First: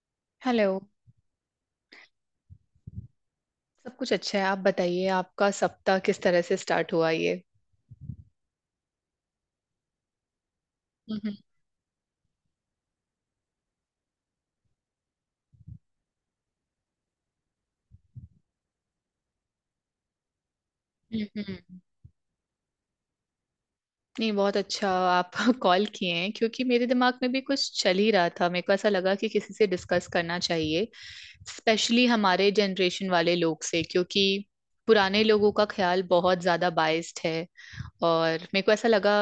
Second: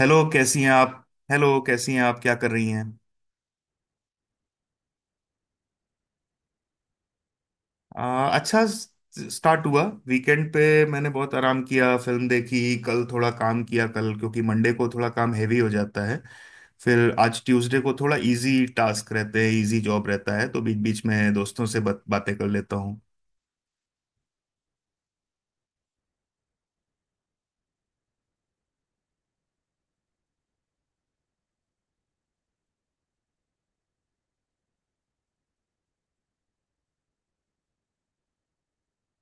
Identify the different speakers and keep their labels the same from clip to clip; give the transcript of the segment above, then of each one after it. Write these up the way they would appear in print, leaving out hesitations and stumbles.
Speaker 1: Hello, कैसी हैं
Speaker 2: hello.
Speaker 1: आप? हेलो, कैसी हैं आप, क्या कर रही हैं?
Speaker 2: सब कुछ अच्छा है, आप बताइए आपका सप्ताह किस तरह से स्टार्ट हुआ ये?
Speaker 1: अच्छा स्टार्ट हुआ। वीकेंड पे मैंने
Speaker 2: हम्म।
Speaker 1: बहुत आराम किया, फिल्म देखी। कल थोड़ा काम किया, कल क्योंकि मंडे को थोड़ा काम हैवी हो जाता है। फिर आज ट्यूसडे को थोड़ा इजी टास्क रहते हैं, इजी जॉब रहता है, तो बीच बीच में
Speaker 2: हम्म।
Speaker 1: दोस्तों से
Speaker 2: हम्म।
Speaker 1: बात बातें कर लेता हूँ।
Speaker 2: नहीं बहुत अच्छा आप कॉल किए हैं, क्योंकि मेरे दिमाग में भी कुछ चल ही रहा था। मेरे को ऐसा लगा कि किसी से डिस्कस करना चाहिए, स्पेशली हमारे जनरेशन वाले लोग से। क्योंकि पुराने लोगों का ख्याल बहुत ज्यादा बाइस्ड है, और मेरे को ऐसा लगा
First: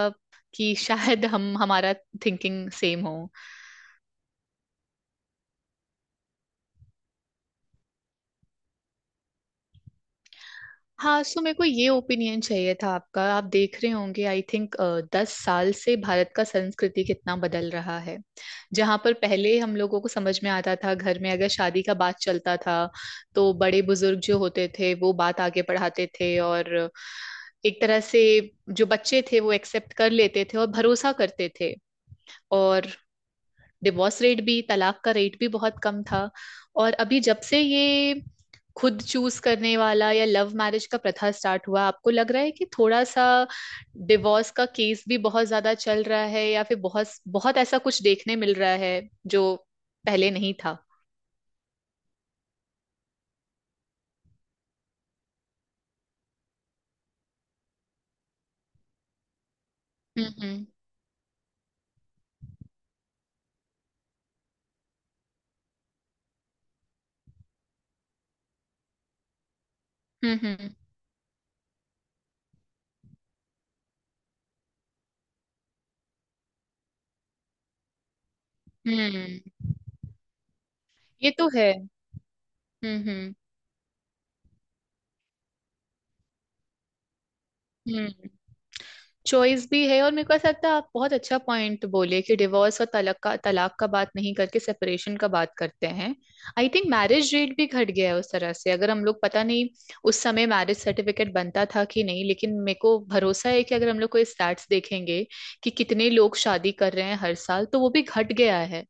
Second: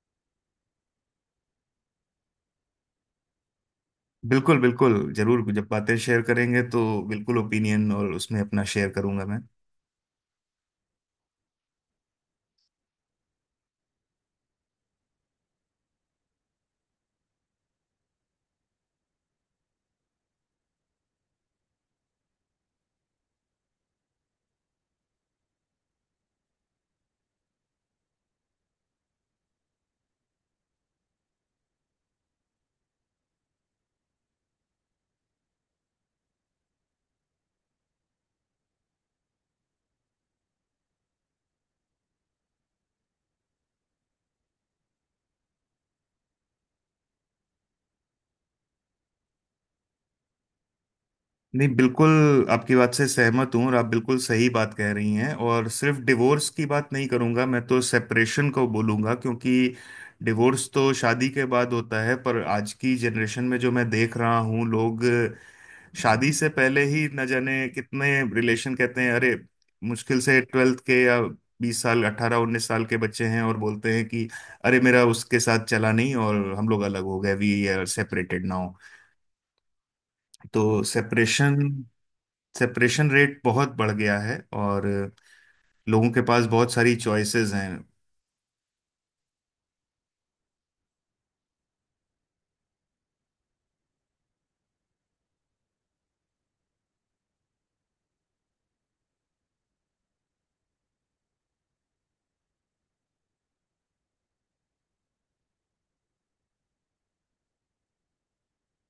Speaker 2: कि शायद हम हमारा थिंकिंग सेम हो।
Speaker 1: बिल्कुल बिल्कुल, जरूर, जब बातें शेयर करेंगे तो बिल्कुल ओपिनियन और उसमें अपना शेयर करूंगा।
Speaker 2: हाँ, सो मेरे को ये ओपिनियन चाहिए था आपका। आप देख रहे होंगे आई थिंक 10 साल से भारत का संस्कृति कितना बदल रहा है। जहाँ पर पहले हम लोगों को समझ में आता था, घर में अगर शादी का बात चलता था तो बड़े बुजुर्ग जो होते थे वो बात आगे बढ़ाते थे, और एक तरह से जो बच्चे थे वो एक्सेप्ट कर लेते थे और भरोसा करते थे। और डिवोर्स रेट भी, तलाक का रेट भी बहुत कम था। और अभी जब से ये खुद चूज करने वाला या लव मैरिज का प्रथा स्टार्ट हुआ, आपको लग रहा है कि थोड़ा सा डिवोर्स का केस भी बहुत ज्यादा चल रहा है, या फिर बहुत बहुत ऐसा कुछ देखने मिल रहा है जो पहले नहीं था?
Speaker 1: नहीं, बिल्कुल। आपकी बात से सहमत हूँ और आप बिल्कुल सही बात कह रही हैं, और सिर्फ डिवोर्स की बात नहीं करूँगा मैं, तो सेपरेशन को बोलूँगा, क्योंकि
Speaker 2: हम्म। हम्म।
Speaker 1: डिवोर्स तो शादी के बाद होता है, पर आज की जनरेशन में जो मैं देख रहा हूँ, लोग शादी से पहले ही न जाने कितने रिलेशन कहते हैं। अरे, मुश्किल से
Speaker 2: हम्म।
Speaker 1: 12th के या 20 साल, 18 19 साल के बच्चे हैं और बोलते हैं कि अरे, मेरा उसके साथ चला नहीं और हम लोग अलग हो गए, वी आर सेपरेटेड नाउ।
Speaker 2: हम्म।
Speaker 1: तो
Speaker 2: ये तो
Speaker 1: सेपरेशन।
Speaker 2: है। हम्म।
Speaker 1: सेपरेशन
Speaker 2: हम्म।
Speaker 1: रेट बहुत बढ़ गया है। और लोगों के पास बहुत सारी चॉइसेस हैं।
Speaker 2: हम्म। चॉइस भी है, और मेरे को ऐसा लगता है आप बहुत अच्छा पॉइंट बोले कि डिवोर्स और तलाक का बात नहीं करके सेपरेशन का बात करते हैं। आई थिंक मैरिज रेट भी घट गया है उस तरह से। अगर हम लोग, पता नहीं उस समय मैरिज सर्टिफिकेट बनता था कि नहीं, लेकिन मेरे को भरोसा है कि अगर हम लोग कोई स्टैट्स देखेंगे कि कितने लोग शादी कर रहे हैं हर साल, तो वो भी घट गया है।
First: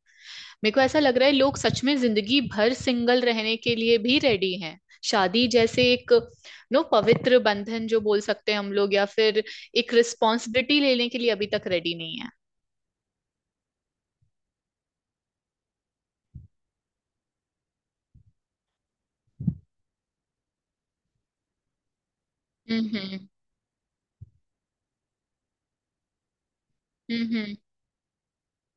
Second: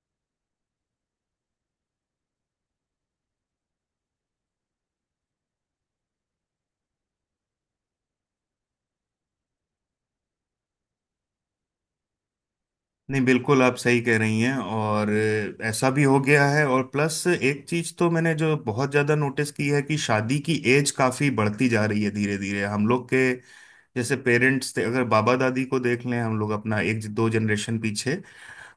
Speaker 2: मेरे को ऐसा लग रहा है लोग सच में जिंदगी भर सिंगल रहने के लिए भी रेडी हैं। शादी जैसे एक, नो, पवित्र बंधन जो बोल सकते हैं हम लोग, या फिर एक रिस्पॉन्सिबिलिटी लेने के लिए अभी तक रेडी नहीं है।
Speaker 1: नहीं, बिल्कुल आप सही कह रही हैं। और ऐसा भी हो गया है, और प्लस एक चीज तो मैंने जो बहुत ज्यादा नोटिस की है, कि शादी की एज काफी बढ़ती जा रही है। धीरे धीरे, हम लोग
Speaker 2: हम्म।
Speaker 1: के जैसे पेरेंट्स थे, अगर बाबा दादी को देख लें हम लोग, अपना एक दो
Speaker 2: हम्म।
Speaker 1: जनरेशन पीछे,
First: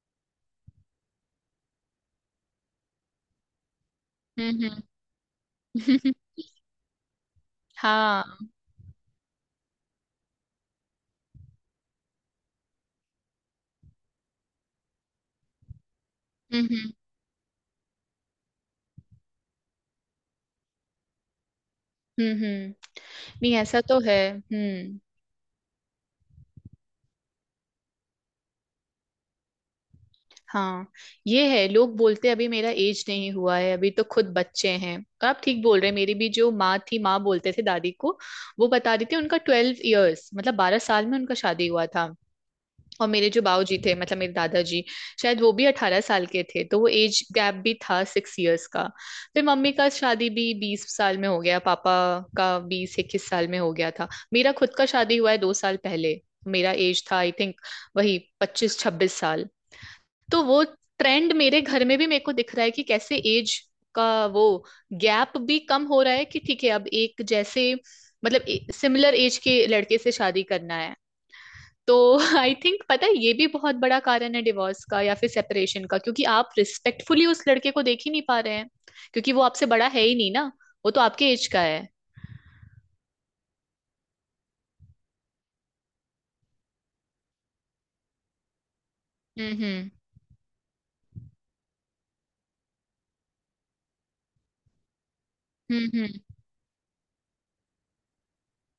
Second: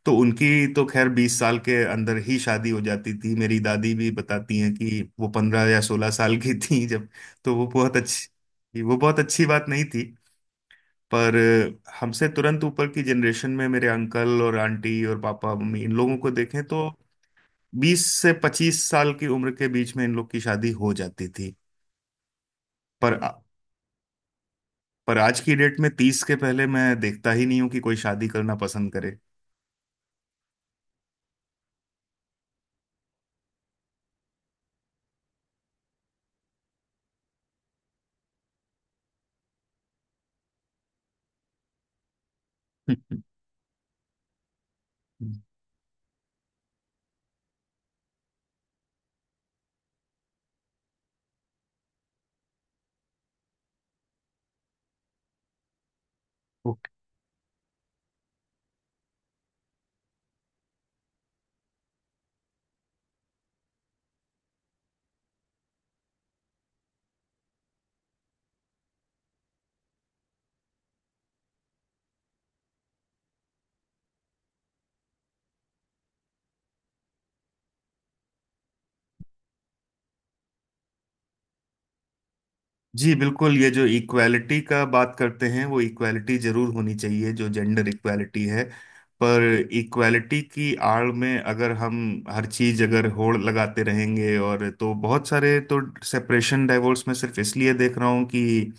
Speaker 1: तो उनकी तो खैर 20 साल के अंदर ही शादी हो जाती थी। मेरी दादी भी बताती
Speaker 2: हम्म।
Speaker 1: हैं कि वो पंद्रह या सोलह
Speaker 2: हम्म।
Speaker 1: साल की थी जब। तो
Speaker 2: हाँ।
Speaker 1: वो बहुत अच्छी बात नहीं थी। पर हमसे तुरंत ऊपर की जनरेशन में, मेरे अंकल और आंटी और पापा मम्मी, इन लोगों को देखें तो
Speaker 2: हम्म।
Speaker 1: 20 से 25 साल की उम्र के बीच में इन लोग की शादी हो जाती थी।
Speaker 2: हम्म। हम्म।
Speaker 1: पर।
Speaker 2: नहीं, ऐसा तो है। हम्म।
Speaker 1: पर आज की डेट में 30 के पहले मैं देखता ही नहीं हूं कि कोई शादी करना पसंद करे।
Speaker 2: हाँ ये है, लोग बोलते अभी मेरा एज नहीं हुआ है, अभी तो खुद बच्चे हैं। और आप ठीक बोल रहे हैं। मेरी भी जो माँ थी, माँ बोलते थे दादी को, वो बता रही थी उनका 12 इयर्स मतलब 12 साल में उनका शादी हुआ था। और मेरे जो बाऊ जी थे, मतलब मेरे दादाजी, शायद वो भी 18 साल के थे। तो वो एज गैप भी था 6 इयर्स का। फिर मम्मी का शादी भी 20 साल में हो गया, पापा का 20-21 साल में हो गया था। मेरा खुद का शादी हुआ है 2 साल पहले। मेरा एज था आई थिंक वही 25-26 साल। तो वो ट्रेंड मेरे घर में भी मेरे को दिख रहा है कि कैसे एज का वो गैप भी कम हो रहा है। कि ठीक है अब एक जैसे, मतलब सिमिलर एज के लड़के से शादी करना है। तो आई थिंक पता है ये भी बहुत बड़ा कारण है डिवोर्स का या फिर सेपरेशन का, क्योंकि आप रिस्पेक्टफुली उस लड़के को देख ही नहीं पा रहे हैं, क्योंकि वो आपसे बड़ा है ही नहीं ना, वो तो आपके एज का है।
Speaker 1: जी बिल्कुल, ये जो इक्वालिटी का बात करते हैं, वो इक्वालिटी जरूर होनी चाहिए, जो जेंडर इक्वालिटी है। पर
Speaker 2: हम्म। हम्म।
Speaker 1: इक्वालिटी की आड़ में अगर हम हर चीज अगर होड़ लगाते रहेंगे, और तो बहुत सारे, तो
Speaker 2: हम्म।
Speaker 1: सेपरेशन डाइवोर्स में सिर्फ इसलिए देख रहा हूँ, कि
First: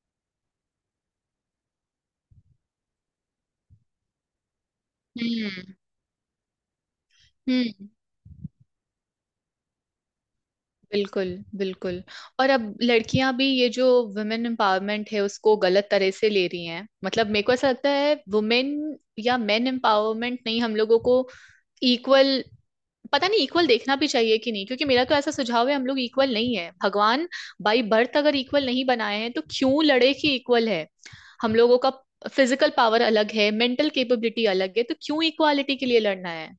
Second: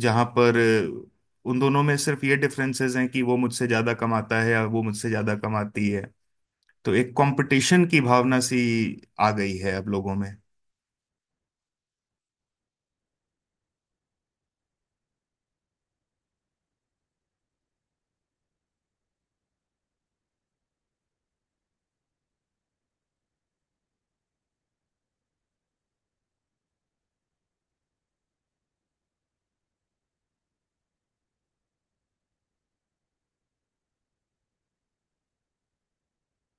Speaker 1: जहाँ पर उन दोनों में सिर्फ ये डिफरेंसेस हैं कि वो मुझसे ज्यादा कमाता है या वो मुझसे ज्यादा
Speaker 2: हम्म। हम्म।
Speaker 1: कमाती है। तो एक कंपटीशन
Speaker 2: हम्म।
Speaker 1: की भावना सी आ गई है अब लोगों में।
Speaker 2: बिल्कुल बिल्कुल। और अब लड़कियां भी ये जो वुमेन एम्पावरमेंट है उसको गलत तरह से ले रही हैं, मतलब मेरे को ऐसा लगता है वुमेन या मेन एम्पावरमेंट नहीं, हम लोगों को इक्वल, पता नहीं इक्वल देखना भी चाहिए कि नहीं। क्योंकि मेरा तो ऐसा सुझाव है हम लोग इक्वल नहीं है। भगवान बाई बर्थ अगर इक्वल नहीं बनाए हैं तो क्यों लड़े कि इक्वल है। हम लोगों का फिजिकल पावर अलग है, मेंटल कैपेबिलिटी अलग है, तो क्यों इक्वालिटी के लिए लड़ना है?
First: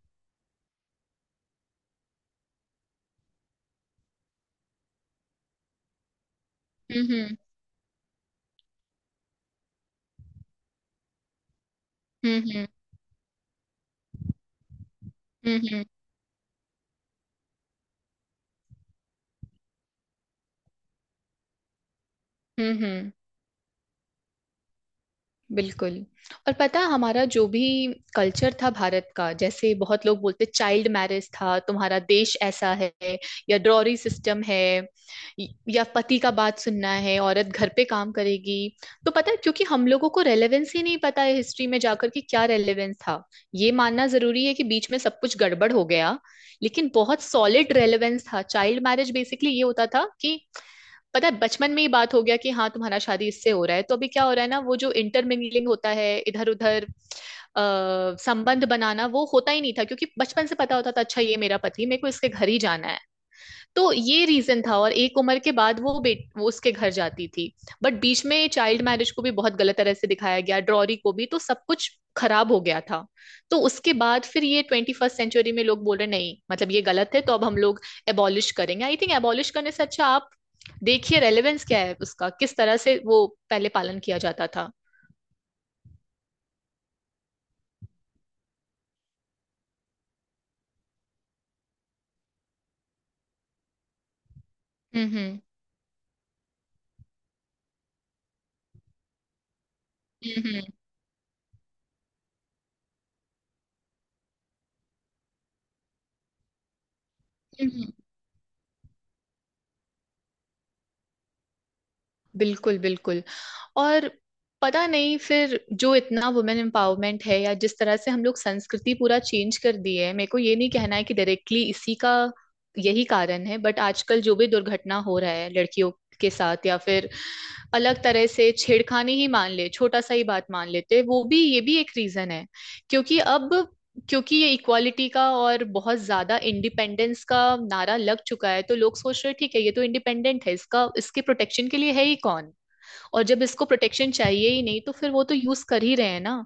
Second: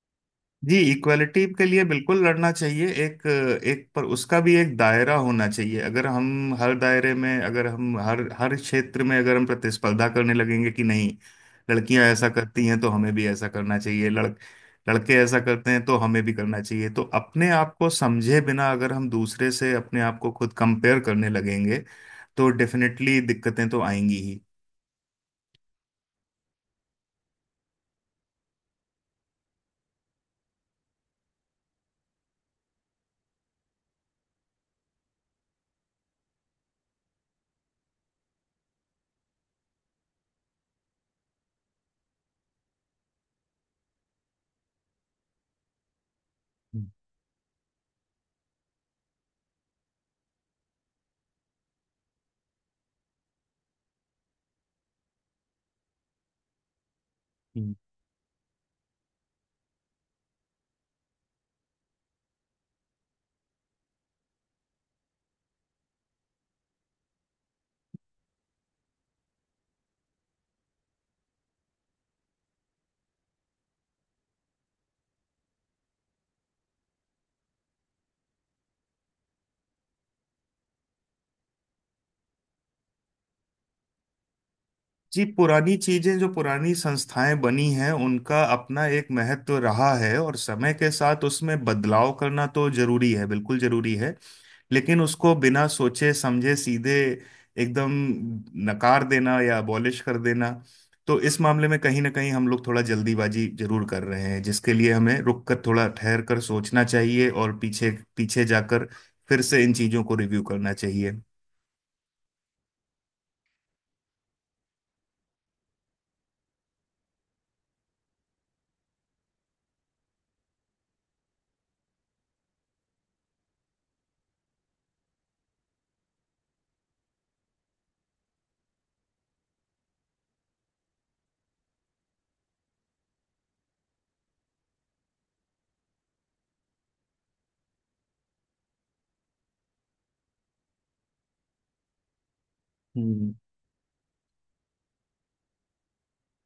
Speaker 1: जी, इक्वलिटी के लिए बिल्कुल लड़ना चाहिए एक। एक पर उसका भी एक दायरा होना चाहिए। अगर हम हर दायरे
Speaker 2: हम्म।
Speaker 1: में, अगर हम हर हर क्षेत्र में, अगर हम प्रतिस्पर्धा करने लगेंगे कि नहीं लड़कियां ऐसा
Speaker 2: हम्म।
Speaker 1: करती
Speaker 2: हम्म।
Speaker 1: हैं तो हमें भी ऐसा करना चाहिए, लड़के ऐसा
Speaker 2: हम्म।
Speaker 1: करते हैं
Speaker 2: हम्म।
Speaker 1: तो हमें भी करना चाहिए, तो अपने आप को समझे बिना अगर हम दूसरे से अपने आप को खुद कंपेयर करने लगेंगे, तो
Speaker 2: हम्म। हम्म।
Speaker 1: डेफिनेटली दिक्कतें तो आएंगी ही।
Speaker 2: बिल्कुल। और पता है, हमारा जो भी कल्चर था भारत का, जैसे बहुत लोग बोलते चाइल्ड मैरिज था तुम्हारा देश ऐसा है, या ड्रॉरी सिस्टम है, या पति का बात सुनना है, औरत घर पे काम करेगी। तो पता है क्योंकि हम लोगों को रेलेवेंस ही नहीं पता है हिस्ट्री में जाकर कि क्या रेलेवेंस था। ये मानना जरूरी है कि बीच में सब कुछ गड़बड़ हो गया, लेकिन बहुत सॉलिड रेलेवेंस था। चाइल्ड मैरिज बेसिकली ये होता था कि, पता है, बचपन में ही बात हो गया कि हाँ तुम्हारा शादी इससे हो रहा है। तो अभी क्या हो रहा है ना, वो जो इंटरमिंगलिंग होता है इधर उधर,
Speaker 1: हम्म
Speaker 2: संबंध बनाना, वो होता ही नहीं था, क्योंकि बचपन से पता होता था अच्छा ये मेरा पति, मेरे को इसके घर ही जाना है। तो ये रीजन था, और एक उम्र के बाद वो बेट वो उसके घर जाती थी। बट बीच में चाइल्ड मैरिज को भी बहुत गलत तरह से दिखाया गया, ड्रॉरी को भी, तो सब कुछ खराब हो गया था। तो उसके बाद फिर ये 21st सेंचुरी में लोग बोल रहे नहीं मतलब ये गलत है, तो अब हम लोग एबॉलिश करेंगे। आई थिंक एबॉलिश करने से अच्छा आप देखिए रेलेवेंस क्या है उसका, किस तरह से वो पहले पालन किया जाता था।
Speaker 1: जी, पुरानी चीजें, जो पुरानी संस्थाएं बनी हैं, उनका अपना एक महत्व रहा है, और समय के साथ उसमें बदलाव करना तो जरूरी है, बिल्कुल जरूरी है। लेकिन
Speaker 2: हम्म।
Speaker 1: उसको
Speaker 2: हम्म।
Speaker 1: बिना सोचे समझे सीधे एकदम नकार देना या अबॉलिश कर
Speaker 2: हम्म।
Speaker 1: देना, तो इस मामले में कहीं ना कहीं हम लोग थोड़ा जल्दीबाजी जरूर कर रहे हैं, जिसके लिए हमें रुक कर थोड़ा ठहर कर सोचना चाहिए, और
Speaker 2: हम्म।
Speaker 1: पीछे। पीछे जाकर फिर से इन चीजों को रिव्यू करना चाहिए।
Speaker 2: बिल्कुल बिल्कुल। और पता नहीं फिर जो इतना वुमेन एम्पावरमेंट है या जिस तरह से हम लोग संस्कृति पूरा चेंज कर दी है, मेरे को ये नहीं कहना है कि डायरेक्टली इसी का यही कारण है, बट आजकल जो भी दुर्घटना हो रहा है लड़कियों के साथ या फिर अलग तरह से छेड़खानी ही मान ले, छोटा सा ही बात मान लेते हैं, वो भी ये भी एक रीजन है। क्योंकि अब, क्योंकि ये इक्वालिटी का और बहुत ज्यादा इंडिपेंडेंस का नारा लग चुका है, तो लोग सोच रहे हैं ठीक है ये तो इंडिपेंडेंट है, इसका इसके प्रोटेक्शन के लिए है ही कौन। और जब इसको प्रोटेक्शन चाहिए ही नहीं तो फिर वो तो यूज कर ही रहे हैं ना।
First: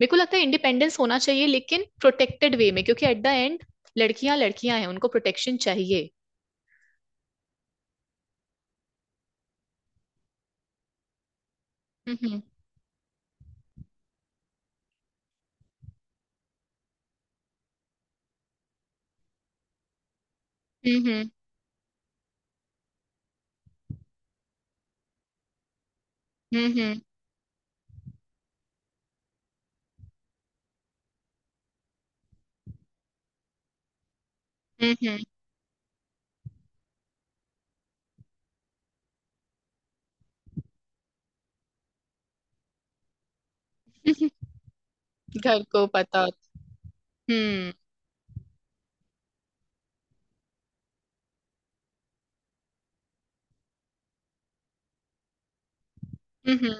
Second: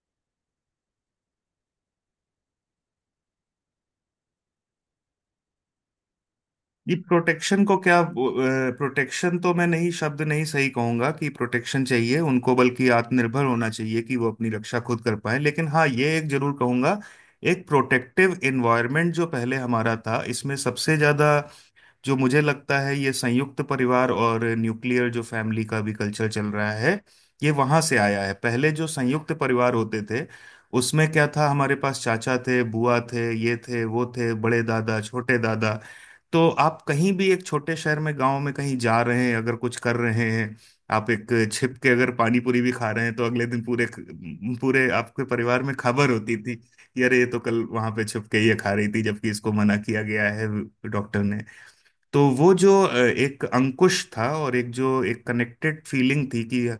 Speaker 2: मेरे को लगता है इंडिपेंडेंस होना चाहिए लेकिन प्रोटेक्टेड वे में, क्योंकि एट द एंड लड़कियां लड़कियां हैं, उनको प्रोटेक्शन चाहिए।
Speaker 1: ये प्रोटेक्शन को क्या, प्रोटेक्शन तो मैं नहीं, शब्द नहीं सही कहूंगा कि प्रोटेक्शन चाहिए
Speaker 2: हम्म।
Speaker 1: उनको, बल्कि आत्मनिर्भर होना चाहिए कि वो अपनी रक्षा खुद कर पाए। लेकिन हाँ, ये एक जरूर कहूंगा, एक प्रोटेक्टिव एनवायरनमेंट जो पहले हमारा था, इसमें सबसे
Speaker 2: हम्म।
Speaker 1: ज्यादा जो मुझे लगता है, ये संयुक्त परिवार, और न्यूक्लियर जो फैमिली का भी कल्चर चल रहा
Speaker 2: हम्म।
Speaker 1: है, ये वहां से आया है। पहले जो संयुक्त परिवार होते थे, उसमें क्या था, हमारे पास चाचा थे, बुआ थे, ये थे, वो थे, बड़े
Speaker 2: हम्म।
Speaker 1: दादा,
Speaker 2: हम्म।
Speaker 1: छोटे दादा। तो आप कहीं भी एक छोटे शहर में, गांव में कहीं जा रहे हैं, अगर कुछ कर रहे हैं, आप एक छिप के अगर पानी पूरी भी खा रहे हैं, तो अगले दिन पूरे। पूरे आपके परिवार
Speaker 2: घर
Speaker 1: में
Speaker 2: को
Speaker 1: खबर
Speaker 2: पता
Speaker 1: होती थी
Speaker 2: होता।
Speaker 1: कि अरे, ये तो कल
Speaker 2: हम्म।
Speaker 1: वहां पे छिप के ये खा रही थी, जबकि इसको मना किया गया है डॉक्टर ने। तो वो जो एक अंकुश था, और एक जो एक कनेक्टेड फीलिंग थी, कि
Speaker 2: हम्म।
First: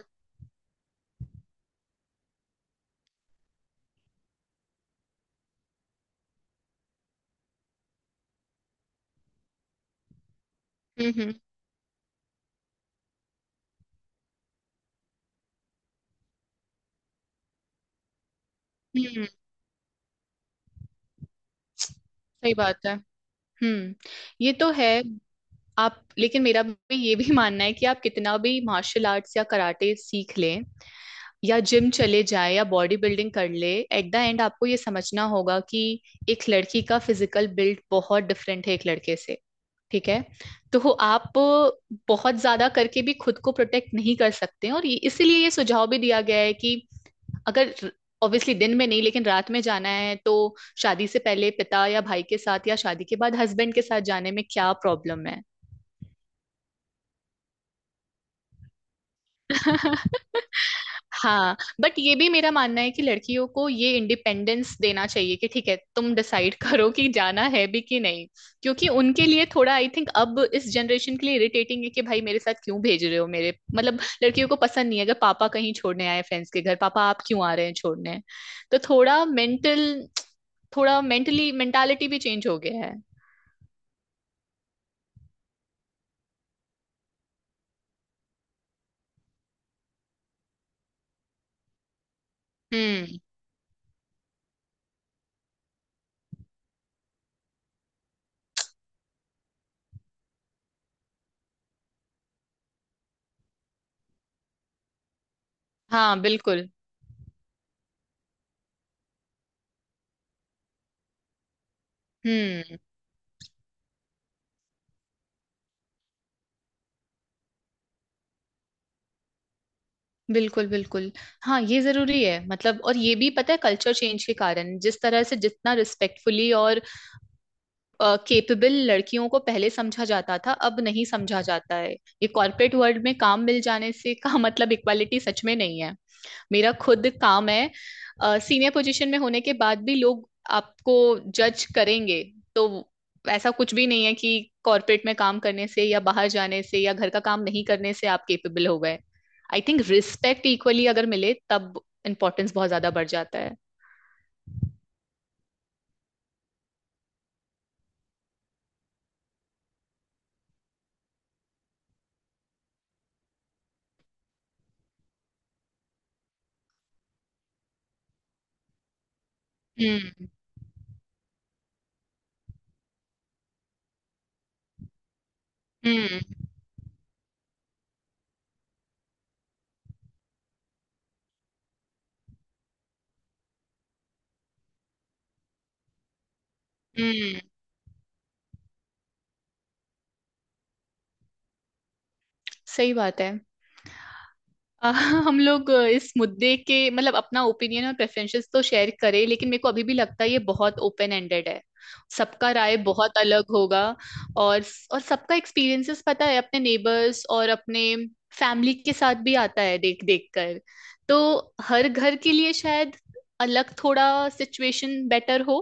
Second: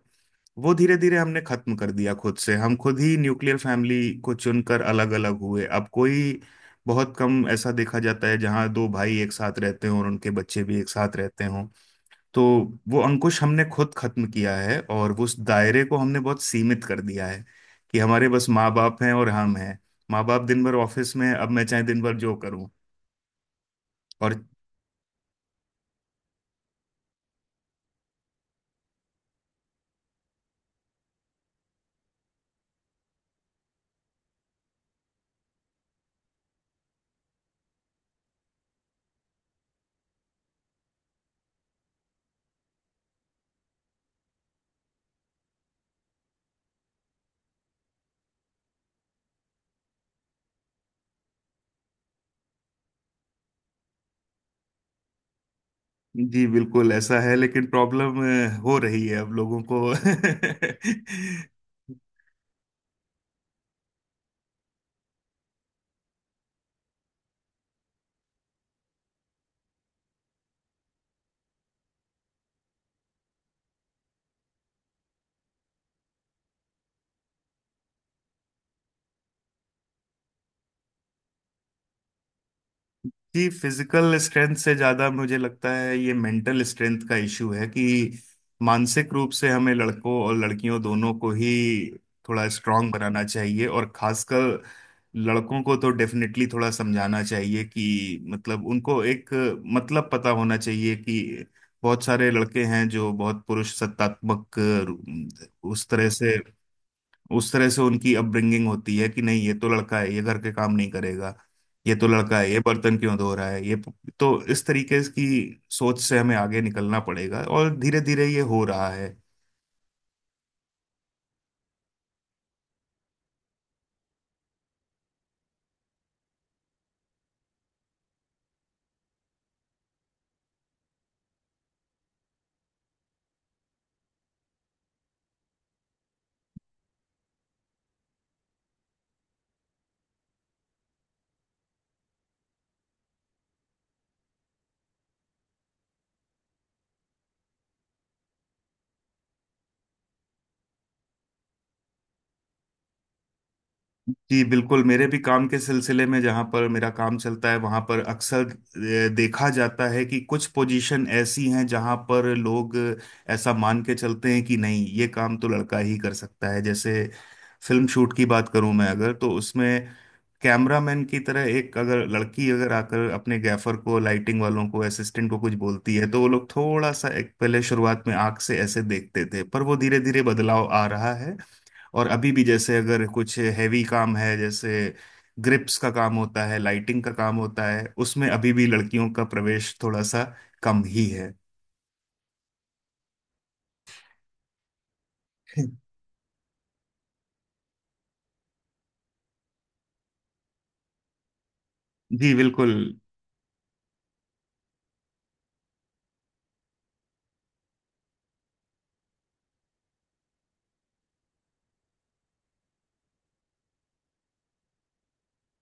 Speaker 1: वो धीरे धीरे हमने खत्म कर दिया। खुद से हम खुद ही न्यूक्लियर फैमिली को चुनकर अलग अलग हुए। अब कोई बहुत कम ऐसा देखा जाता है जहां दो भाई एक साथ रहते हों, और उनके बच्चे भी एक साथ
Speaker 2: हम्म।
Speaker 1: रहते हों। तो वो अंकुश हमने खुद खत्म किया है, और उस दायरे को हमने बहुत सीमित कर दिया है, कि हमारे बस माँ बाप हैं
Speaker 2: हम्म।
Speaker 1: और हम हैं। माँ बाप दिन भर ऑफिस में, अब मैं चाहे दिन भर जो
Speaker 2: सही
Speaker 1: करूं।
Speaker 2: बात है। हम्म।
Speaker 1: और
Speaker 2: ये तो है। आप, लेकिन मेरा भी ये भी मानना है कि आप कितना भी मार्शल आर्ट्स या कराटे सीख लें, या जिम चले जाए, या बॉडी बिल्डिंग कर ले, एट द एंड आपको ये समझना होगा कि एक लड़की का फिजिकल बिल्ड बहुत डिफरेंट है एक लड़के से। ठीक है, तो आप बहुत ज्यादा करके भी खुद को प्रोटेक्ट नहीं कर सकते हैं। और इसीलिए ये सुझाव भी दिया गया है कि अगर ऑब्वियसली दिन में नहीं, लेकिन रात में जाना है, तो शादी से पहले पिता या भाई के साथ, या शादी के बाद हस्बैंड के साथ जाने में क्या प्रॉब्लम है?
Speaker 1: जी बिल्कुल ऐसा है, लेकिन प्रॉब्लम हो रही है अब लोगों को।
Speaker 2: हाँ। बट ये भी मेरा मानना है कि लड़कियों को ये इंडिपेंडेंस देना चाहिए कि ठीक है तुम डिसाइड करो कि जाना है भी कि नहीं। क्योंकि उनके लिए थोड़ा आई थिंक अब इस जनरेशन के लिए इरिटेटिंग है कि भाई मेरे साथ क्यों भेज रहे हो मेरे मतलब लड़कियों को पसंद नहीं है अगर पापा कहीं छोड़ने आए फ्रेंड्स के घर, पापा आप क्यों आ रहे हैं छोड़ने। तो थोड़ा मेंटली मेंटालिटी भी चेंज हो गया है।
Speaker 1: कि फिजिकल स्ट्रेंथ से ज्यादा मुझे लगता है ये मेंटल स्ट्रेंथ का इशू है, कि मानसिक रूप से हमें लड़कों और लड़कियों दोनों को ही थोड़ा स्ट्रांग
Speaker 2: हम्म।
Speaker 1: बनाना चाहिए, और खासकर लड़कों को तो डेफिनेटली थोड़ा समझाना चाहिए, कि मतलब उनको एक, मतलब पता होना चाहिए कि बहुत सारे लड़के हैं जो बहुत पुरुष सत्तात्मक उस तरह
Speaker 2: हाँ
Speaker 1: से।
Speaker 2: बिल्कुल।
Speaker 1: उस तरह से उनकी अपब्रिंगिंग होती है कि नहीं, ये तो लड़का है, ये घर के काम नहीं करेगा, ये तो लड़का है, ये
Speaker 2: हम्म।
Speaker 1: बर्तन क्यों धो रहा है ये। तो इस तरीके की सोच से हमें आगे निकलना पड़ेगा, और धीरे धीरे ये हो रहा है।
Speaker 2: बिल्कुल बिल्कुल। हाँ ये जरूरी है मतलब। और ये भी पता है कल्चर चेंज के कारण जिस तरह से जितना रिस्पेक्टफुली और केपेबल लड़कियों को पहले समझा जाता था अब नहीं समझा जाता है, ये कॉर्पोरेट वर्ल्ड में काम मिल जाने से का मतलब इक्वालिटी सच में नहीं है। मेरा खुद काम है, सीनियर पोजीशन में होने के बाद भी लोग आपको जज करेंगे। तो ऐसा कुछ भी नहीं है कि कॉर्पोरेट में काम करने से या बाहर जाने से या घर का काम नहीं करने से आप केपेबल हो गए। आई थिंक रिस्पेक्ट इक्वली अगर मिले तब इम्पोर्टेंस बहुत ज्यादा बढ़ जाता है।
Speaker 1: जी बिल्कुल, मेरे भी काम के सिलसिले में जहाँ पर मेरा काम चलता है वहाँ पर अक्सर देखा जाता है कि कुछ पोजीशन ऐसी हैं जहाँ पर लोग ऐसा मान के चलते हैं कि नहीं, ये काम तो लड़का ही कर सकता है। जैसे फिल्म शूट की बात करूं मैं अगर, तो उसमें
Speaker 2: हम्म।
Speaker 1: कैमरामैन की तरह एक अगर लड़की अगर आकर अपने गैफर को, लाइटिंग वालों को, असिस्टेंट को कुछ बोलती है, तो वो
Speaker 2: हम्म।
Speaker 1: लोग थोड़ा सा एक पहले शुरुआत में आंख से ऐसे देखते थे, पर वो धीरे धीरे बदलाव आ रहा है। और अभी भी जैसे अगर कुछ हैवी काम है, जैसे ग्रिप्स का काम होता है, लाइटिंग का काम
Speaker 2: हम्म।
Speaker 1: होता है, उसमें अभी भी लड़कियों का प्रवेश थोड़ा सा कम ही है।
Speaker 2: सही बात है। अ, हम लोग इस मुद्दे के मतलब अपना ओपिनियन और प्रेफरेंसेस तो शेयर करें, लेकिन मेरे को अभी भी लगता है ये बहुत ओपन एंडेड है।
Speaker 1: जी
Speaker 2: सबका
Speaker 1: बिल्कुल।
Speaker 2: राय बहुत अलग होगा। और और सबका एक्सपीरियंसेस पता है अपने नेबर्स और अपने फैमिली के साथ भी आता है देख देख कर। तो हर घर के लिए शायद अलग थोड़ा सिचुएशन बेटर हो।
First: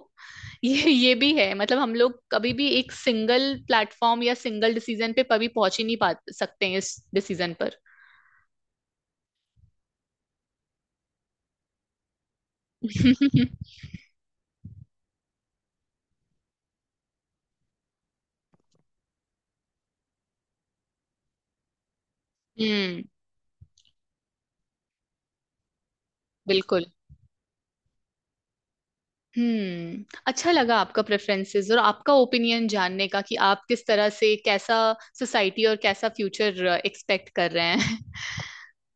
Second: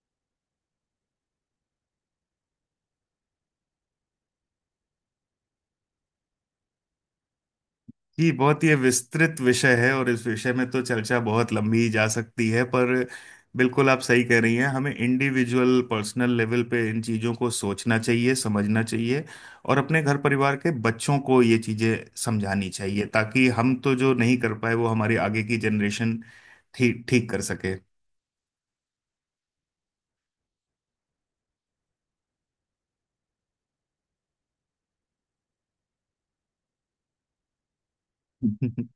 Speaker 2: ये भी है मतलब हम लोग कभी भी एक सिंगल प्लेटफॉर्म या सिंगल डिसीजन पे कभी पहुंच ही नहीं पा सकते हैं इस डिसीजन पर।
Speaker 1: जी बहुत, ये विस्तृत विषय है और इस विषय में तो चर्चा बहुत लंबी जा सकती है, पर बिल्कुल आप सही कह रही हैं, हमें इंडिविजुअल पर्सनल लेवल पे इन चीज़ों को सोचना चाहिए, समझना चाहिए, और अपने घर परिवार के बच्चों को ये चीज़ें समझानी
Speaker 2: हम्म।
Speaker 1: चाहिए, ताकि हम तो जो नहीं कर पाए, वो हमारी आगे की जनरेशन
Speaker 2: बिल्कुल।
Speaker 1: ठीक ठीक कर सके।
Speaker 2: अच्छा लगा आपका प्रेफरेंसेस और आपका ओपिनियन जानने का कि आप किस तरह से कैसा सोसाइटी और कैसा फ्यूचर एक्सपेक्ट कर रहे हैं।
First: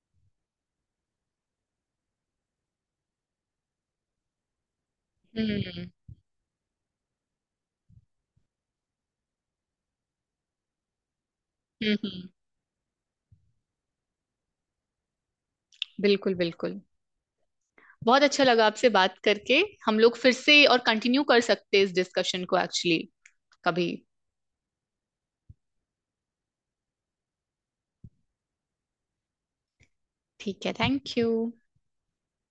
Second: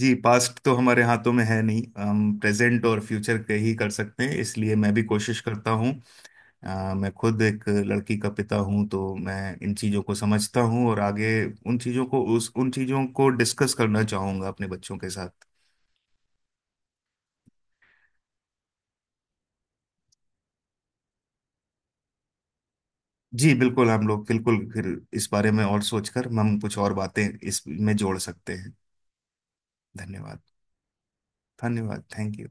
Speaker 1: जी, पास्ट तो हमारे हाथों में है नहीं, हम प्रेजेंट और फ्यूचर के ही कर सकते हैं, इसलिए मैं भी कोशिश करता
Speaker 2: हम्म।
Speaker 1: हूँ। मैं खुद एक लड़की का पिता हूं, तो मैं इन चीज़ों को समझता हूं, और आगे
Speaker 2: हम्म।
Speaker 1: उन चीज़ों को डिस्कस करना चाहूंगा अपने बच्चों के साथ।
Speaker 2: बिल्कुल बिल्कुल। बहुत अच्छा लगा आपसे बात करके। हम लोग फिर से और कंटिन्यू कर सकते हैं इस डिस्कशन को एक्चुअली
Speaker 1: जी बिल्कुल,
Speaker 2: कभी।
Speaker 1: हम लोग बिल्कुल, फिर इस बारे में और सोचकर हम कुछ और बातें इसमें जोड़ सकते हैं। धन्यवाद।
Speaker 2: ठीक है। Thank you.
Speaker 1: धन्यवाद, थैंक यू।